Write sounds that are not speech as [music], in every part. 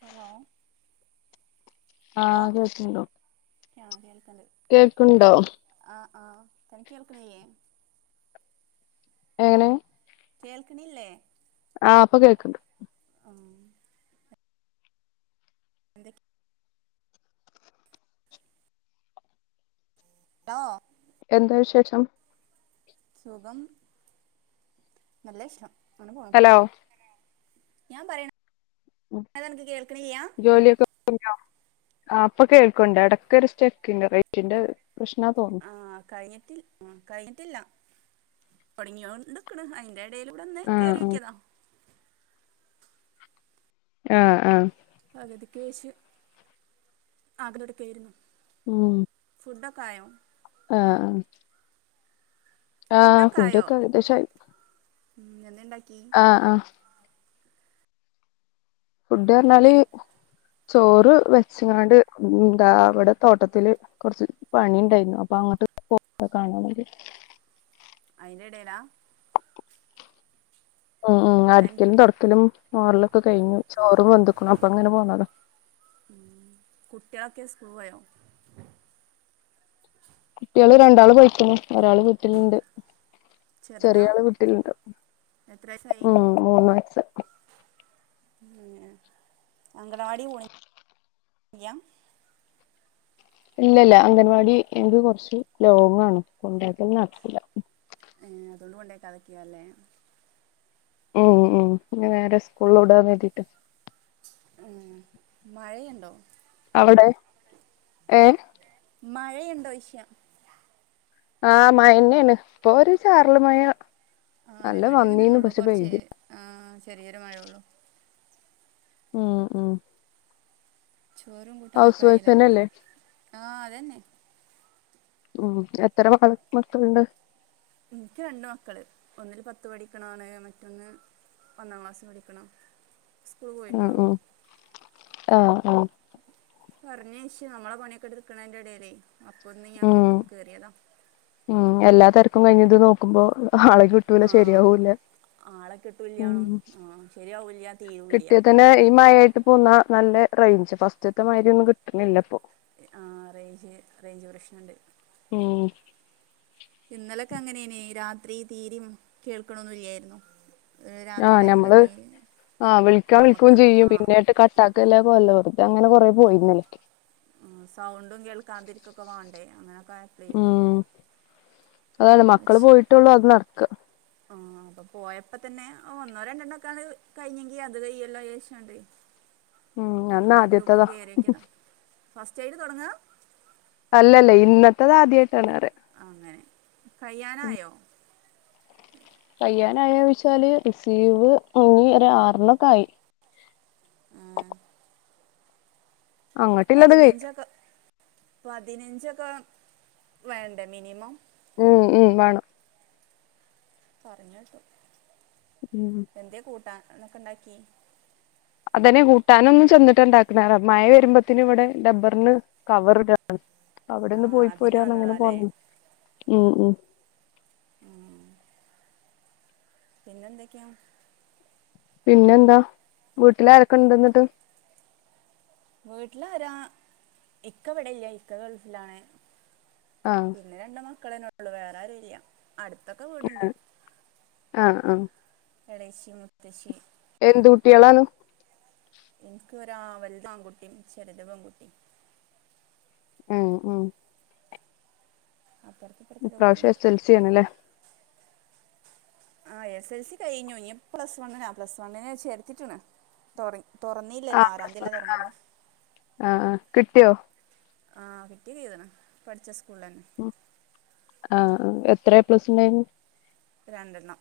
Hello ആഹ് കേൾക്ക്ണ്ടോ ആഹ് അങ്ങനെ തന്നെ കേൾക്കുണ്ടോ ആഹ് ആഹ് തനിക്ക് കേൾക്കണില്ലേ എങ്ങനെ കേൾക്കണില്ലേ ആഹ് ഇപ്പൊ കേൾക്കണ്ട് ആഹ് എന്തൊക്കെ ഹലോ എന്താ വിശേഷം സുഖം നല്ല ഇഷ്ടം അങ്ങനെ പോണു ഹലോ ഞാൻ പറയണം ജോലിയൊക്കെ [unintelligible] ആഹ് ഇപ്പൊ കേൾക്കണ്ട് എടക്കൊരു സ്റ്റക്ക്ണ്ട് റേറ്റിന്റെ പ്രശ്നാ തോ ആഹ് കഴിഞ്ഞിട്ടി ഉം കഴിഞ്ഞിട്ടില്ല തൊടങ്ങിയോണ്ട്ക്ക്ണ് അയ്ന്റെ ഇടയിലൂടെ ഒന്ന് കേറി ആഹ് നോക്കിയതാ ആഹ് ആഹ് പകതിക്ക് വച്ച് ആഗ്രടക്കായിരുന്നു ഉം ഫുഡൊക്കെ ആയോ ആഹ് ആഹ് ആഹ് ഫുഡൊക്കെ ആയോ ഏകദേശായി ഉം എന്തേ ഇണ്ടാക്കി ആഹ് ആഹ് ഫുഡ് പറഞ്ഞാല് എൻ ചോറ് വെച്ചങ്ങാണ്ട് എന്താ ഇവിടെ തോട്ടത്തില് കൊറച്ച് പണി ഉണ്ടായിന്നു അപ്പൊ അങ്ങട്ട് പോ കാണാൻ വേണ്ടി അയ്ന്റെ എടേല ഉം ഉം തൻ അടിക്കലും തുടക്കലും മോറലൊക്കെ കഴിഞ്ഞു ചോറും വെന്തുക്ക്‌ണു അപ്പങ്ങനെ പോന്നതാ ഉം കുട്ട്യാളൊക്കെ സ്കൂൾ പോയോ കുട്ട്യാള് രണ്ടാള് പൊയ്‌ക്ക്ണ് ‌ ഒരാള് വീട്ടില്ണ്ട് ചെറുതാ ചെറിയാള് വീട്ടിലുണ്ട് എത്ര വയസായി ഉം മൂന്ന്‌ വയസ്സ് ഉം അംഗനവാടി പോണില്ല ഇല്ലല്ല അംഗൻവാടി എനിക്ക് കൊറച്ച് ലോങ്ങാണ് കൊണ്ടാക്കല് നടക്കൂല ഏഹ് അതൊണ്ട് കൊണ്ടാക്കാതെ ക്കെയ്ക്കാരല്ലേ ഉം ഉം ഇനി നേരെ സ്കൂൾൽ വിടാന്ന് കരുതീട്ട് ഉം മഴയുണ്ടോ അവിടെ ഏ മഴയുണ്ടോഷ്യ? ആ മഴന്നെയാണ് ഇപ്പൊ ഒരു ചാറല് മയ. ആ ഇവിടെ അങ്ങനെയന്നള്ളൂ കുറച്ച് ആ ചെറിയൊരു മഴേള്ളു. മ് മ് ചോറും ഹൗസ് കൂട്ടാനൊക്കയായില്ലേ? വൈഫ്ന്നല്ലേ ആ അതന്നെ മ് എത്ര മക്ക മക്കളുണ്ട്? എനിക്ക് രണ്ട് മക്കള് ഒന്നില് പത്ത് പഠിക്കണാണ് മറ്റൊന്ന് ഒന്നാം ക്ലാസ് പഠിക്കണം. സ്കൂൾ മ് പോയിട്ടുള്ളൂ മ് ആ ആ പറഞ്ഞേശ്യോ നമ്മള പണിയൊക്കെ എടുക്കണന്റെ ഇടല്ലേ അപ്പൊന്ന് ഞാൻ ഗ്രൂപ്പിൽ കേറിയതാ. മ് എല്ലാ തെരക്കും കഴിഞ്ഞത് നോക്കുമ്പോ ആളെക്ക് കിട്ടൂല ശരിയാവൂല്ല ആളൊക്കെ ഇട്ടൂല്ലണോ ആ ശരിയാവില്ല തീരു കിട്ടിയതന്നെ ഈ മഴയായിട്ട് പോന്നാ നല്ല റൈഞ്ച് ഫസ്റ്റത്തെ മാതിരിയൊന്നും കിട്ടണില്ല ഇപ്പൊ ആ റേഞ്ച് റേഞ്ച് പ്രശ്നണ്ട്. മ് ഇന്നലൊക്കെ അങ്ങനെയെനെ രാത്രി തീര കേൾക്കണൊന്നില്ലായിരുന്നു. ആ നമ്മള് ആ വിളിക്കാൻ നമുക്ക് വിൽക്കയും ചെയ്യും ആ പിന്നെട്ട് കട്ടാക്കല പൊലോ ന്റെ അങ്ങനെ കൊറേ പോയിരുന്നക്കെ സൗണ്ടും കേൾക്കാൻതിരിക്കൊക്കെ വാണ്ടേ അങ്ങനൊക്കെ മ് അതാണ് മക്കള് അച്ച് പോയിട്ടുള്ളൂ അത് നടക്ക അപ്പൊ പോയപ്പോ തന്നെ ഒന്നോ രണ്ടെണ്ണം ഒക്കാണ് കഴിഞ്ഞെങ്കി അത് കയ്യല്ലോന്നെഷോണ്ട് ഉം അന്ന് ന്ന് ഗ്രൂപ്പില് ആദ്യത്തതാ കയറിയോക്കിയതാ ഫസ്റ്റായിട്ട് തുടങ്ങ? അല്ലല്ല ഇന്നത്തത് ആദ്യയിട്ടാണറയ അങ്ങനെ കയ്യാനായോ? കയ്യാനായോ വിച്ചാല് റിസീവ് ഇനി ഒരാറെണ്ണൊക്കെ ആയി. അങ്ങട്ടില്ലത് കൈ പതിനഞ്ചൊക്കെ പതിനഞ്ചൊക്കെ വേണ്ടേ മിനിമം? ഉം ഉം വാണോ പറഞ്ഞേട്ടു. മ് എന്തേ കൂട്ടാ എന്നൊക്കെ ഉണ്ടാക്കിയേ? അതെ കൂട്ടാനൊന്നും ചെന്നിട്ടുണ്ടാക്കുന്നതാ മഴ വരുമ്പോത്തന് ഇവിടെ ഡബ്ബറിന് കവറിട. ആ അവിടെന്ന് പോയി അതിന് പോരാന്ന് അങ്ങനെ വന്നതാല്ലേ പോന്ന മ് മ് ആ പിന്നെന്തൊക്കെയാ? പിന്നെന്താ വീട്ടിലാരൊക്കെ ഇണ്ടെന്നിട്ട്? വീട്ടിലാര ഇക്കവിടല്ല. ഇക്ക ഗൾഫിലാണ്. ആഹ് പിന്നെ രണ്ടു മക്കളെന്നെ ഉള്ളു വേറാരും ഇല്ലാ. അടുത്തൊക്കെ വീടുണ്ട്. ആഹ് ആഹ് എടശ്ശി മൂത്തശ്ശി എന്തൂട്ടിളാണ്? എനക്ക് ഒരാ വലുതാൺകുട്ടിയും ചെറുത് പെൺകുട്ടി. ഉം ഉം അപ്പറത്തിപ്പ ഇപ്രാവശ്യം എസൽസിയാണല്ലേ? ആ എസ് എൽ സി കഴിഞ്ഞു ഇനി പ്ലസ് വണ്ണിനാ പ്ലസ് വണ്ണിനെ ചേർത്തിട്ട്ണ് തൊടങ്ങി. തുറന്നീയില്ലോ ആ പ്ലസ് വൺ ആറാന്ത്യല്ലേ തുറങ്ങളൂ. ആ കിട്ടിയോ? ആഹ കിട്ടിചെയ്തിനു പഠിച്ച സ്കൂളിലന്നെ. ആ എത്രയ പ്ലസ് ഉണ്ടായിന്? രണ്ടെണ്ണം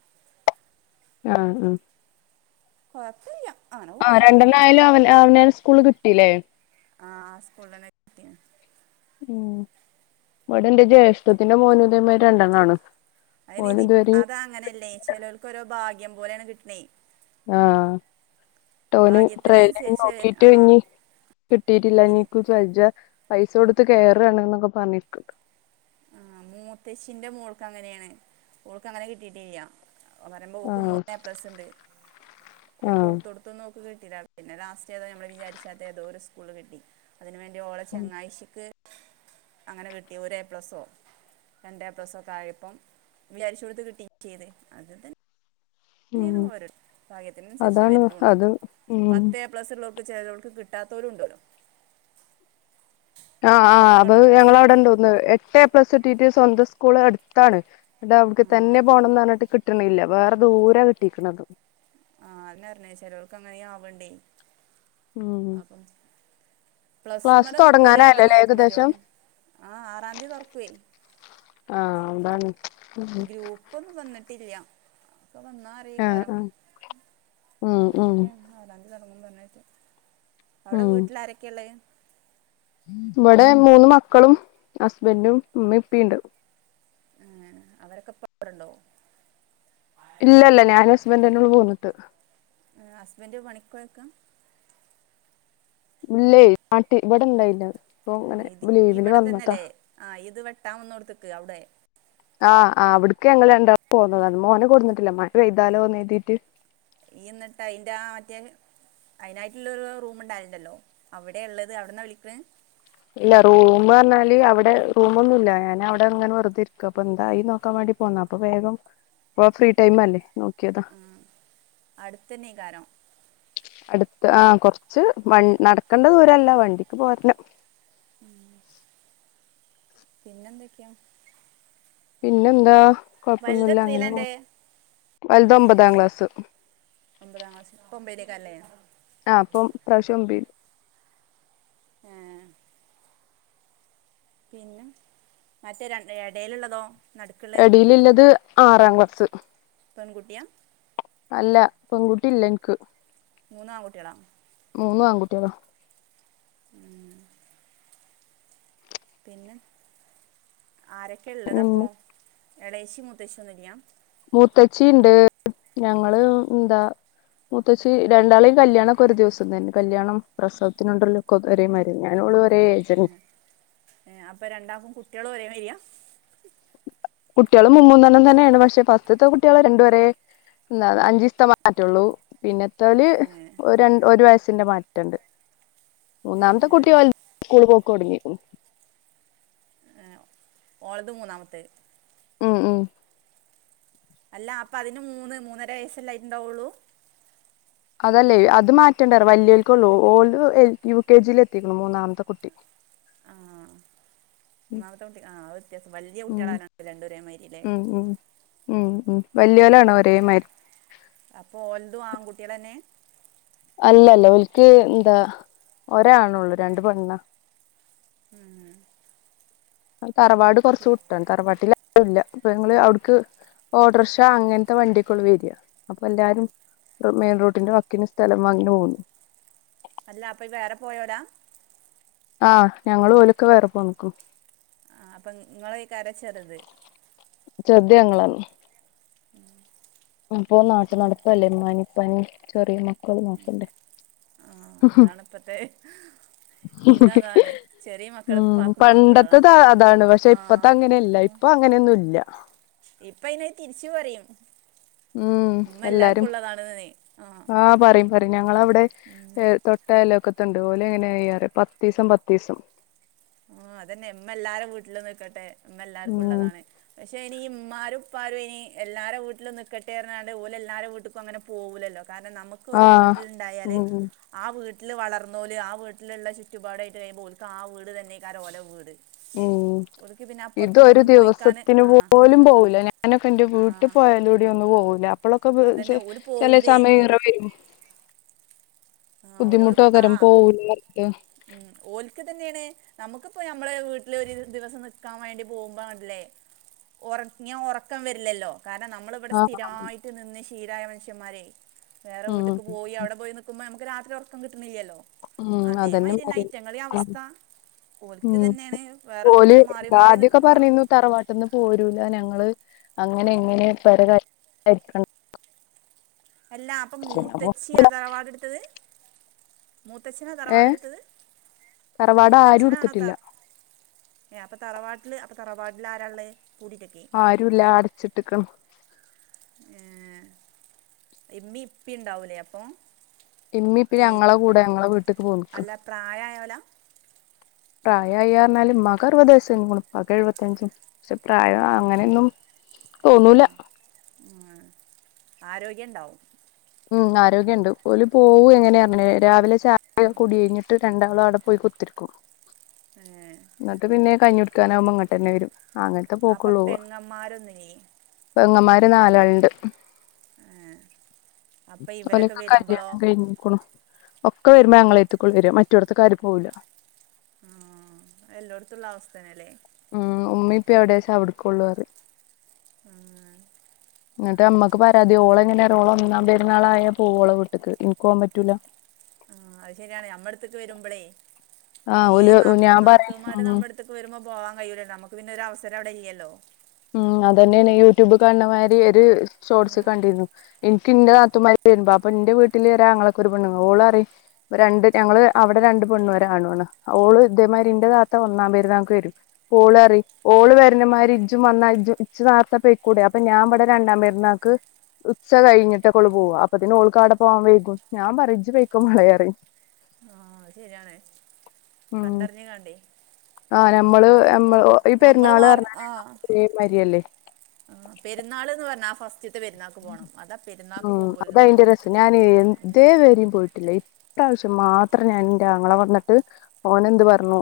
ആ ആ കെഴ്പ്പില്ല ആ രണ്ടെണ്ണം ആയാലും അവൻ അവന സ്കൂള് കിട്ടീല്ലേ? ആഹ ആ സ്കൂളന്നെ കിട്ടി ഉ ഇവിടെ ന്റെ ജ്യേഷ്ഠത്തിന്റെ മോനെ ഇതേമാതിരി രണ്ടെണ്ണാണ്. അതിന് ഓന് ഇത് ഇതുവരെ അത അങ്ങനെയല്ലേ ചിലവർക്ക്ഓരോ ഭാഗ്യം പോലെയാണ് കിട്ടണേ. ആഹ ടോന് ട്രെൽ ഭാഗ്യത്തിനനുസരിച്ച് നോക്കിട്ട് ആ ഇനി കിട്ടിട്ടില്ല വജ്ജ പൈസ കൊടുത്ത് കയറാണ് എന്നൊക്കെ പറഞ്ഞിരിക്ക്ണ്ട്. ആഹ മൂത്തച്ഛിന്റെ മോൾക്ക് അങ്ങനെയാണ് മോൾക്ക് അങ്ങനെ കിട്ടിട്ടില്ലാ. പറയുമ്പോ ആ ഓക്ക് മൂന്നേ പ്ലസ്സണ്ട് ഒാൾ ആ കൊടുത്ത കൊടുത്ത് ദ്തൊന്നു ഓക്ക് കിട്ടില്ല പിന്നെ ലാസ്റ്റ് ഏതോ നമ്മൾ വിചാരിചാത്ത ഏതോര് സ്കൂള് കിട്ടി. അതിന് വേണ്ടി ഓള ചെങ്ങാഴ്ച്ചിക്ക് അങ്ങനെ കിട്ടി ഒരു എ പ്ലസോ രണ്ടേ പ്ലസ് ഒക്കെ ആയപ്പം വിചാരിച്ചഓട്തു കിട്ടി ചെയ്ത് അത് തന്നെ പിന്ന ഉം ഓരോ ഭാഗ്യത്തിനനുസരിച്ച അതാണ് വരുന്നോണ് അത് ഉം പത്ത് പ്ലസ് ഉള്ളർക്ക് ചേലോൽക് കിട്ടാതോലുണ്ട്. ആ ആ് അങ്ങോട്ടും അത് ഇങ്ങോട്ടും ഞങ്ങളവ്ടെ ണ്ട് ഒന്ന്എട്ടേ പ്ലസ് കീട്ടീട്ട് സ്വന്തം സ്കൂള് എടുത്താണ്. ഇതാ അവിടക്ക് ആ തന്നെ പോകണംന്ന് പറഞ്ഞിട്ട് കിട്ടണില്ല വേറെ ദൂര കിട്ടിക്കണതു. ആഹ് അഹന്ന പറ്ഞ്ഞ ചേലോൽക് അങ്ങനെയ ആ വ്ണ്ടേ. മ്ഹ പ്ലസുമലോന്നു പോലെ എണ്ണം ഏകദേശം നോക്കണല്ലിന്ന്ണ് ആ ആറാംന്തി തുറക്കു. ആഹ് അതാണ് ഗ്രൂപ്പ് ഒന്നും വന്നിട്ടില്ല പ്പൊ വന്നാ അ ആഹ് കാരം ആഹ് ഉം ഉം എന്നിട്ടക്കെയ ആറാന്തി തുടങ്ങുപറിഞ്ഞേട്ട് അവിടെ ഉം വീട്ടില ആരൊക്കെയ ഉള്ളേ? ഇവടെ മൂന്ന് മക്കളും ഹസ്ബൻറും ഉമ്മി ഇപ്പിണ്ട് ഏ, അവരൊക്കെ ഇപ്പവ്ടണ്ടോ? ഇല്ലല്ല ഞാൻ ഹസ്ബൻഡറ്ന്നെള്ളു പോന്നിട്ട്. ഹസ്ബൻഡ് പണിക്കൊയെക്കാ. ഇല്ലേ നാട്ട ഇവിടെ ഇണ്ടായില്ലത് ഇപ്പ ഏ, അങ്ങനെ ഇത് ഇവിടെ ലീവിന്വന്നതാ. തന്നെയല്ലേ ആ ഇത് വെട്ടാവന്നോട്തക് അവിടെ. ആഹ് ആ് അവിടുക്ക് ഞങ്ങൾ രണ്ടാളും പോന്നതാ മോനെ കൊടുന്നിട്ടില്ല മഴ പെയ്താലോന്ന് കര് തീട്ട്. ഈ എന്നിട്ടായിന്റെ മറ്റേ അയിനായിട്ടുള്ളരു റൂം ഉണ്ടായിരണ്ടല്ലോ അവിടെ ഉള്ളത് അവിടെന്നാ വിളിക്കണ ഇല്ല റൂം പറഞ്ഞാല് അവിടെ റൂമൊന്നുല്ലാ ഞാൻ അവിടെ ഇങ്ങനെ വെറുതെരിക്ക അപ്പ എന്തായി നോക്കാൻ വേണ്ടി പോന്ന അപ്പൊ വേഗം ഫ്രീ ടൈമല്ലേ നോക്കിയതാ. ഉം അടുത്തനന്നേക്കാരം. അടുത്ത് ആഹ കൊറച്ച് വ നടക്കണ്ട ദൂരല്ല വണ്ടിക്ക് പോരന്നെ. [inaudible] പിന്നെന്തൊക്കെയാ. പിന്നെ എന്താ വലുത് കൊഴപ്പൊന്നുല്ല എത്രയില്ല അങ്ങനെ എൻ്റെ പോണ് വലുത് ഒമ്പതാം ക്ലാസ്. ഒമ്പതാം ക്ലാസ് ഒമ്പൊയിലേക്കാരല്ലേ? ആ് അപ്പം ഇപ്രാവശ്യം ഒമ്പായിൽ. ഹേ പിന്നെ മറ്റേ എടല്ള്ളതോ? എടിയിലുള്ളത് ആറാം ക്ലാസ്സ് പെൺകുട്ടിയ അല്ല പെൺകുട്ടി ഇല്ല ഇന്ക്ക് മൂന്നാംൺകുട്ടികളാ മൂന്നു ആങ്കുട്ട്യളാ. ഉം. പിന്നെ, ആരൊക്കെള്ളതപ്പോ, പിന്നെ എളേച്ചിം മൂത്തച്ചിം ഒന്നുല്ല്യ. മൂത്തച്ചീണ്ട്. ഞങ്ങള് ന്താ മൂത്തച്ചീ രണ്ടാളെയും കല്ല്യാണൊക്കൊരു ദിവസം തന്നെ. കല്യാണം പ്രസവത്തിനൊണ്ടര്ലു കൊ ഒരേമാരിന്നെ ഞാനു ഓളു ഒരേ ഏജന്നെ. അപ്പം രണ്ടാക്കും കുട്ട്യളും ഒരേ മാര്യാ. കുട്ട്യള് മുമ്മൂന്നെണ്ണം തന്നേണ്. പഷെ ഫസ്റ്റ്ത്തെ കുട്ട്യളെ രണ്ടു വരേ എന്താ അഞ്ചീസ്ത്തെ മാറ്റൊള്ളൂ. പിന്നത്തോല് ഒരൺ ഒരു വയസ്സിന്റെ മാറ്റണ്ട്. മൂന്നാമത്തെ കുട്ടിയോൽ സ്കൂള് പോക്കൊട്ങ്ങിക്ക്ണ്. ഓളത് മൂന്നാമത്തെ ഉം, ഉം അല്ല അപ്പൊ അതിന് മൂന്ന് മൂന്നര വയസ്സല്ലേ അയ്ട്ട്ണ്ടാവൊള്ളൂ. അതല്ലേയ് അത് മാറ്റേണ്ടറ വല്ല്യോൽകൊള്ളൂ ഓൽത് എൽ യു കെ ജി ലെത്തിക്ക്ണു മൂന്നാമത്തെ കുട്ടി. ആഹ് മൂന്നാമത്തെ കുട്ടി ആഹ് അയ് വ്യത്യാസം. വല്യ ഉം കുട്ട്യളായനോണ്ട രണ്ടു ഒരേമാരി ലേ. ഉം ഉം ഉം, ഉം വല്യോലാണൊരേ മാരി അപ്പൊ ഓൽതും ആൺകുട്ട്യളെന്നെ. അല്ലല്ല ഓൽക്ക് ന്താ ഒരാണൊള്ളൂ രണ്ട് പെണ്ണ ഉം. തറവാട് കൊറച്ച് വിട്ടാണ്. തറവാട്ടിലാരുല്ല അപ്പ ങ്ങള് ഔട്ക്ക് ഓട്ടർഷ അങ്ങൻത്തെ വണ്ട്യൊക്കൊള്ളു വെര അപ്പൊല്ലാരും മെയിൻ റോട്ടിന്റെ വക്കിന് സ്ഥലം വാങ്ങി ട് പോന്ന്. അല്ല അപ്പൊ ഈ വേറെ പോയോലാ. ആഹ്, ഞങ്ങളും ഓലൊക്കെ വേറെപ്പോന്ന്ക്ക് ആ അപ്പൊ ഇങ്ങളെയ്കാരം ചെറ്ത്. ചെറ്ത് ഞങ്ങളാണ്. അപ്പൊ നാട്ട് നടപ്പല്ലേ മ്മാനിം പ്പാനിം ചെറിയ മക്കള് നോക്കണ്ടേ? ആഹ് അതാണ്പ്പത്തെ ഉം, ഉപ്പാക്കും ഉമ്മാക്കും ഉള്ളതാ പണ്ടത്തെതാ അതാണ് പഷെ ആ ഇപ്പത്തെ അങ്ങനെല്ല. ഇപ്പ അങ്ങനെയൊന്നുല്ല്യ. ഇപ്പയ്ന് യ് തിരിച്ചു പറയും. ഉം മ്മ എല്ലാരും ല്ലാർക്കുള്ളതാണ്ന്ന്. ഞങ്ങളവ്ടെ ഏ തൊട്ട അയലൊക്കത്ത്ണ്ട് ഓല് എങ്ങനെയ്യാറ് പത്തീസം പത്തീസം ആഹ് അതന്നെ മ്മ എല്ലാരെ വീട്ട്ലും നിക്കട്ടെ മ്മ ഉം എല്ലാർക്കുള്ളതാണ്. പഷെ ഇനി മ്മാരും പ്പാരും ഇനി എല്ലാരെ വ്ട്ട്ലും നിക്കട്ടെർഞ്ഞികാണ്ട് ഓലെല്ലൊരെ വ്ട്ട്ക്കും അങ്ങനെ പോവൂലല്ലോ. കാര്ണം നമു ക്കൊരു ആഹ് വീട്ട്ൽണ്ടായാല് ഉം ആ വീട്ട്ല് വളർന്നോല് ആ വീട്ട്ല്ള്ള ചുറ്റുപാടായിട്ട് കഴിയുമ്പോ ഓൽക്ക് ആ വീട് തന്നെയ്ക്കാരം ഓലെ വീട്. ഒര് ഇതൊരു ദിവസത്തിന് പോലും പോവൂല. ഞാനൊക്കെന്റെ ആ വീട്ട് പോയാലൂടി ഒന്നു പോവൂല. അപ്പൊളൊക്കെ പെ അതന്നെ ചെ ഓല് ചെലെ പോവൂലേ സമയം ഇറ വെരും. ആ ഓലോട് പ- ആ ബുദ്ധിമുട്ടോകാരം. പോവൂല [unintelligible] ഉം, ഓൽക്ക്തെന്നേണ്. നമുക്ക്പ്പം ഞമ്മളെ വീട്ട്ല് ഒരു ദി ദിവസം നിക്കാൻ വേണ്ടി പോകുമ്പോ കണ്ടില്ലേ ഒറങ്ങ്യാ ഒറക്കം വെര്ലല്ലോ. കാര്ണം, നമ്മള് വടെ ആഹ് സ്ഥിരായിട്ട് നിന്ന് ശീലായ മൻഷ്യമ്മാരെയ് വേറെ ഉം വീട്ട്ക്ക് പോയി അവടെ പോയി നി ക്കുമ്പ ഞമ്മക്ക് രാത്രി ഒർക്കം കിട്ട്ണില്ല്യല്ലോ. ഉം, അതെന്നെ [unintelligible] ഓൽക്ക് ഉം, തന്നെയാണ് വേറെ ഓല് വീട്ടില് മാറി മാറി ആദ്യൊക്കെ നിക്കും ആ പർഞ്ഞിന്നു തറവാട്ട്ന്ന് പോരൂല, ഞങ്ങള് അങ്ങനെ ങ്ങനെ പെര [unintelligible] അല്ലാ അപ്പം അപ്പൊ മൂത്തെച്ചിയാ തറവാട് ഇട്ത്തെത്? മൂത്തച്ഛെനാ തറവാട് ഏഹ് ഇട്ത്തെത് തറവാട് ആരും മൂത്തച്ഛനാണോ എടുത്തിട്ടില്ല തർ ഏഹ് അപ്പ തറവാട്ട്ൽ അപ്പ തറവാട്ട്ൽ ആരാ ഇള്ളെയ് പൂട്ടിട്ടെക്കെ? ആരും ഇല്ല അട്ച്ച് ഇട്ട്ക്കാ ഏഹ് ഇമ്മിം ഇപ്പിം ഇണ്ടാവുലെ അപ്പൊ? ഇമ്മിം ഇപ്പിം ഞങ്ങളെ കൂടെ ഞങ്ങളെ വീട്ട്ക്ക് പോന്ന്ക്കാ അല്ല പ്രായമായോല പ്രായം ആയി പർണാൽ ഇമ്മാക്ക് അറ്പത് വയസ്സ് കഴിഞ്ഞുക്കുണു ഇപ്പാക്ക് എഴ്പത്ത അഞ്ചും പക്ഷെ പ്രായം അങ്ങനെ ഒന്നും തോന്നുലാ അങ്ങനെ ആരോഗ്യം ഇണ്ടാവും ഉം ആരോഗ്യം ഇണ്ട് ഓൽ പോവും എങ്ങനെ അങ്ങനെ രാവിലെ ചായ കുടി കഴിഞ്ഞ് ട്ട് രണ്ടാളും അയുടെ പോയി കുത്തെർക്കും ഏഹ് ഇന്നെട്ട് പിന്നെ കഞ്ഞി കുടിക്കാനാകുമ്പോ ഇങ്ങെട്ടെന്നെ വെരും അങ്ങനത്തെ അപ്പം പോക്കൊള്ളു പെങ്ങന്മാരൊന്നില്ലേ പെങ്ങന്മാര് നാലാൾ ഇണ്ട് ഏഹ് അപ്പം ഒലെ ഇവരൊക്കെ ഒക്കെ വരുമ്പോഴോ കല്യാണം കഴിഞ്ഞുക്കുണു ഒക്കെ വെരുമ്പോ ഞങ്ങളെ എട്ത്ത്ക്കൊള്ളു വെരാ മറ്റോട്ത്ത്ക്ക് ആരും പോവുലാ ആഹ് അഹ് എല്ലൊട്ത്തും ഉള്ള അവസ്ഥെന്നെ ലെ ഉം ഉമ്മിം ഉപ്പിം എവിടെച്ചാ അവ്ട്ക്കൊള്ളു പറിയാ ആഹ് എന്നെട്ട് അമ്മെക്ക് പരാതി ഓൾ എങ്ങനെ അറിയോ ഒന്നാം പെര്ന്നാൾ ആയ പോവും ഒളെ വീട്ട്ക്ക് ഇൻക്ക് പോവാൻ പറ്റൂലാ ആഹ് അഹ് ശരിയാണ് നമ്മളെ എട്ത്ത്ക്ക് വെരുംമ്പളെ ആഹ് ഈ ഓല് നാ ഞാൻ പറയും നാത്തൂന്മാര് ഉം നമ്മടെ എട് ത്ത്ക്ക് വെരുമ്പോ പോവാൻ കഴിയൂലല്ലോ നമ്മെക്ക് പിന്നെ ഒരു അവ്സെരം അയുടെ ഇല്ലെല്ലോ ഉം അതെന്നെയാണെ യൂട്യൂബ് ക കാൺണ്ണ മായിരി ഒര് ഷോർട്സ് ഉം. കണ്ടിരുന്നു ഇൻക്ക് ഇന്റെ നാത്തുന്മാര് വെരുമ്പം അപ്പ ഇന്റെ വീട്ടിൽ ഒര് ആങ്ങളെക്ക് ഒര് പെണ്ണ്ങ്ങെൾ ഓൾ പറിം ഇപ്പം രണ്ട് ഞങ്ങൾ അവ്ടെ രണ്ട് പെണ്ണും ഒര് ആണും ആണ് ഓൾ ഇതെ മായിരി ഇന്റെ താത്ത ഒന്നാം പെര്ന്നാക്ക് വെരും ഓൾ പറിം ഓൾ വെര്ണ മാരി ഇജ് ഇജും വന്നാ ഇജും ഇച്ച് നാർത്തെ പോയിക്കൂടെ അപ്പം ഞാം ഇബെടെ രണ്ടാം പെര്ന്നാക്ക് ഉച്ച കഴിഞ്ഞ്ട്ട് ഒക്കെ ഒള്ളു പോവാ അപ്പത്തിന് ഓൾക്ക് അയുടെ പോവാൻ വൈകും ഞാൻ പറിം ഇജ്‌ പെയ്ക്കോ മളെ പറിം ആഹ് അഹ് ശെരിയാണ്. ഉം കണ്ടറ്ഞ്ഞ് കാണ്ടെയ് ആഹ് നമ്മെൾ നമ്മെൾ ഓ ഈ പെരുന്നാൾ പർണാലെയ് ആഹ് ഇതെ മായിരി അല്ലെ? ആഹ് പെരുന്നാൾന്ന് പർണാ ആ ഫസ് ഉം അതാ പോകുമ്പോരിതുള്ളൂ അയിന്റെ രസം ഞാനെയ് ഇതെ വെരിം പോയിട്ട് ഇല്ലാ ഇപ്രാവ്ശ്യം മാത്രം ഞാൻ ഇന്റെ ആങ്ങള വന്ന്ട്ട് ഓൻ എന്ത് പർണു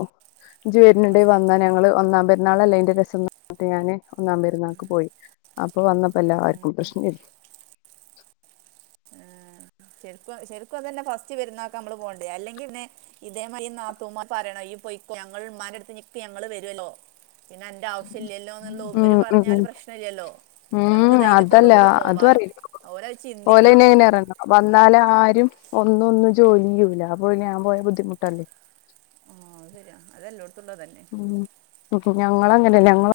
ഇജ് വെര്ണ് ഇണ്ടെ ഫസ്റ്റ് വന്നോ ഞങ്ങൾ ഒന്നാം പെര് ന്നാൾ അല്ലെ ആയിന്റെ രസംന്ന് പർൺട്ട് ഞാൻ ഒന്നാം പെര്ന്നാക്ക് പോയി അപ്പൊ വന്നപ്പം എല്ലാർക്കും പ്രശ്നം എയ്നി ശെരിക്കും ശെരിക്കും അത് അല്ല ഫസ്റ്റ് വെര്ന്നൊക്കെ അമ്മൾ പോണ്ടെ അല്ലെങ്കി പിന്നെ ഇതെ മായിരി നാത്തൂന്മാര് പറെണം ഇയ്യ് പോയിക്കോ ഞങ്ങൾ ഇമ്മാന്റെടെ എട്ത്ത് നിക്ക് ഞങ്ങെൾ വെരോല്ലോ പിന്നെ അന്റെ ആവശ്യം ഇല്ലല്ലോന്ന് ഇള്ളെയ് ഓ ഇവെര് ഉം പർഞ്ഞാൽ ഉം പ്രശ്നം ഇല്ലല്ലോ നമ്മുക്ക് ഉം ധൈര്യത്തോട് അതല്ല കൂടി അതും പോവാലോ ഓര് അഹ് ചിന്തിക്കെണംന്ന് ഒള്ളു അ വന്നാലും ആരും ഒന്നൊന്നും ജോലി ചെയ്യൂലാ അപ്പൊ പിന്നെ ഞാൻ പോയ ബുദ്ധിമുട്ട് അല്ലെ? ആഹ് അഹ് ശരിയാ അത് എല്ലോട്ത്തും ഇള്ളതെന്നെ ഉം ഞങ്ങൾ അങ്ങനെ അല്ല ഞങ്ങെൾ